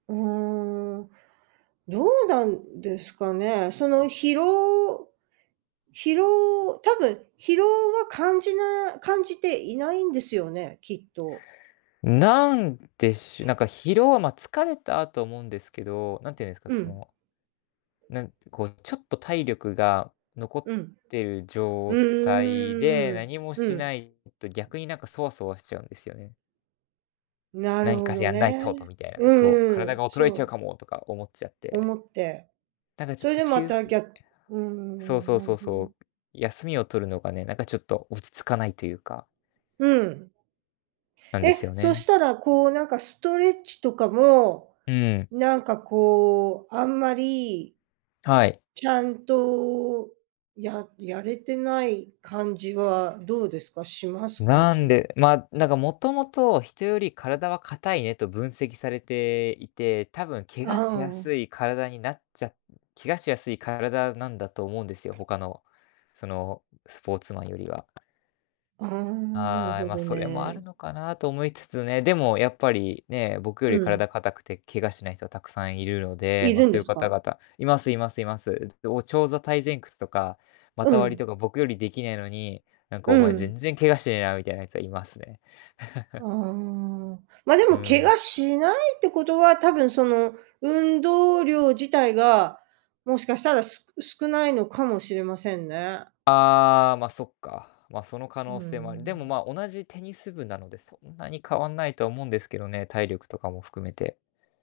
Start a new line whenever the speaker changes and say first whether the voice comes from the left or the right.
right: うーん、どうなんですかね、その疲労、疲労多分、疲労は感じな感じていないんですよね、きっと。
left: ん、なんでしょ、なんか疲労はま、疲れた、と思うんですけど、何て言うんですか、
right: う
left: そ
right: ん。
left: の。なん、こうちょっと体力が残
right: [unintelligible]
left: っ
right: うん。
left: てる
right: う
left: 状態で、
right: ーん、
left: 何も
right: う
left: し
right: ん。
left: ないと逆になんかそわそわしちゃうんですよね。
right: なる
left: 何
right: ほ
left: か
right: ど
left: やんないとと
right: ね、
left: みたいな、
right: う
left: そう、
right: んう
left: 体
right: ん、
left: が衰えち
right: そ
left: ゃう
right: う。
left: かもとか思っちゃって。
right: 思って
left: なんかちょっ
right: それ
left: と
right: で
left: き
right: ま
left: ゅう
right: た
left: すい
right: ぎゃうー
left: そう
right: ん、
left: そう
right: なる
left: そ
right: ほ
left: うそ
right: ど。
left: う、休みを取るのがね、なんかちょっと落ち着かないというか。
right: うん。
left: なんです
right: え、
left: よ
right: そ
left: ね。
right: したらこうなんかストレッチとかも、
left: うん。
right: なんかこう、あんまり
left: はい。
right: ちゃんと、ややれてない感じはどうですか？しますか？
left: なん
right: じ
left: でま、なんかもともと人より体は硬いねと分析されていて、多分怪我
right: あ
left: しや
right: あ。
left: すい体になっちゃ怪我しやすい体なんだと思うんですよ、他のそのスポーツマンよりは。
right: ああ、なる
left: ああ、
right: ほ
left: ま、
right: ど
left: それもある
right: ね。
left: のかなと思いつつね、でもやっぱ
right: [unintelligible]
left: りね、僕よ
right: う
left: り
right: ん。
left: 体硬くて怪我しない人はたくさんいるので、
right: い
left: ま、
right: るん
left: そう
right: で
left: いう
right: す
left: 方
right: か？
left: 々いますいますいます。お長座対前屈とか、
right: う
left: 股割り
right: ん。
left: とか僕よりできないのに、なんか
right: う
left: お前全
right: ん。
left: 然怪我してねえなみたいなやつはいますね。
right: あ あ、まあで
left: う
right: も怪
left: ん。
right: 我しないってことは、たぶんその運動量自体が、もしかしたら、す少ないのかもしれませんね。
left: ああ、ま、そっか。ま、その可
right: う
left: 能性もある。でも、
right: ん。
left: ま、同じテニス部なのでそんなに変わんないと思うんですけどね、体力とかも含めて。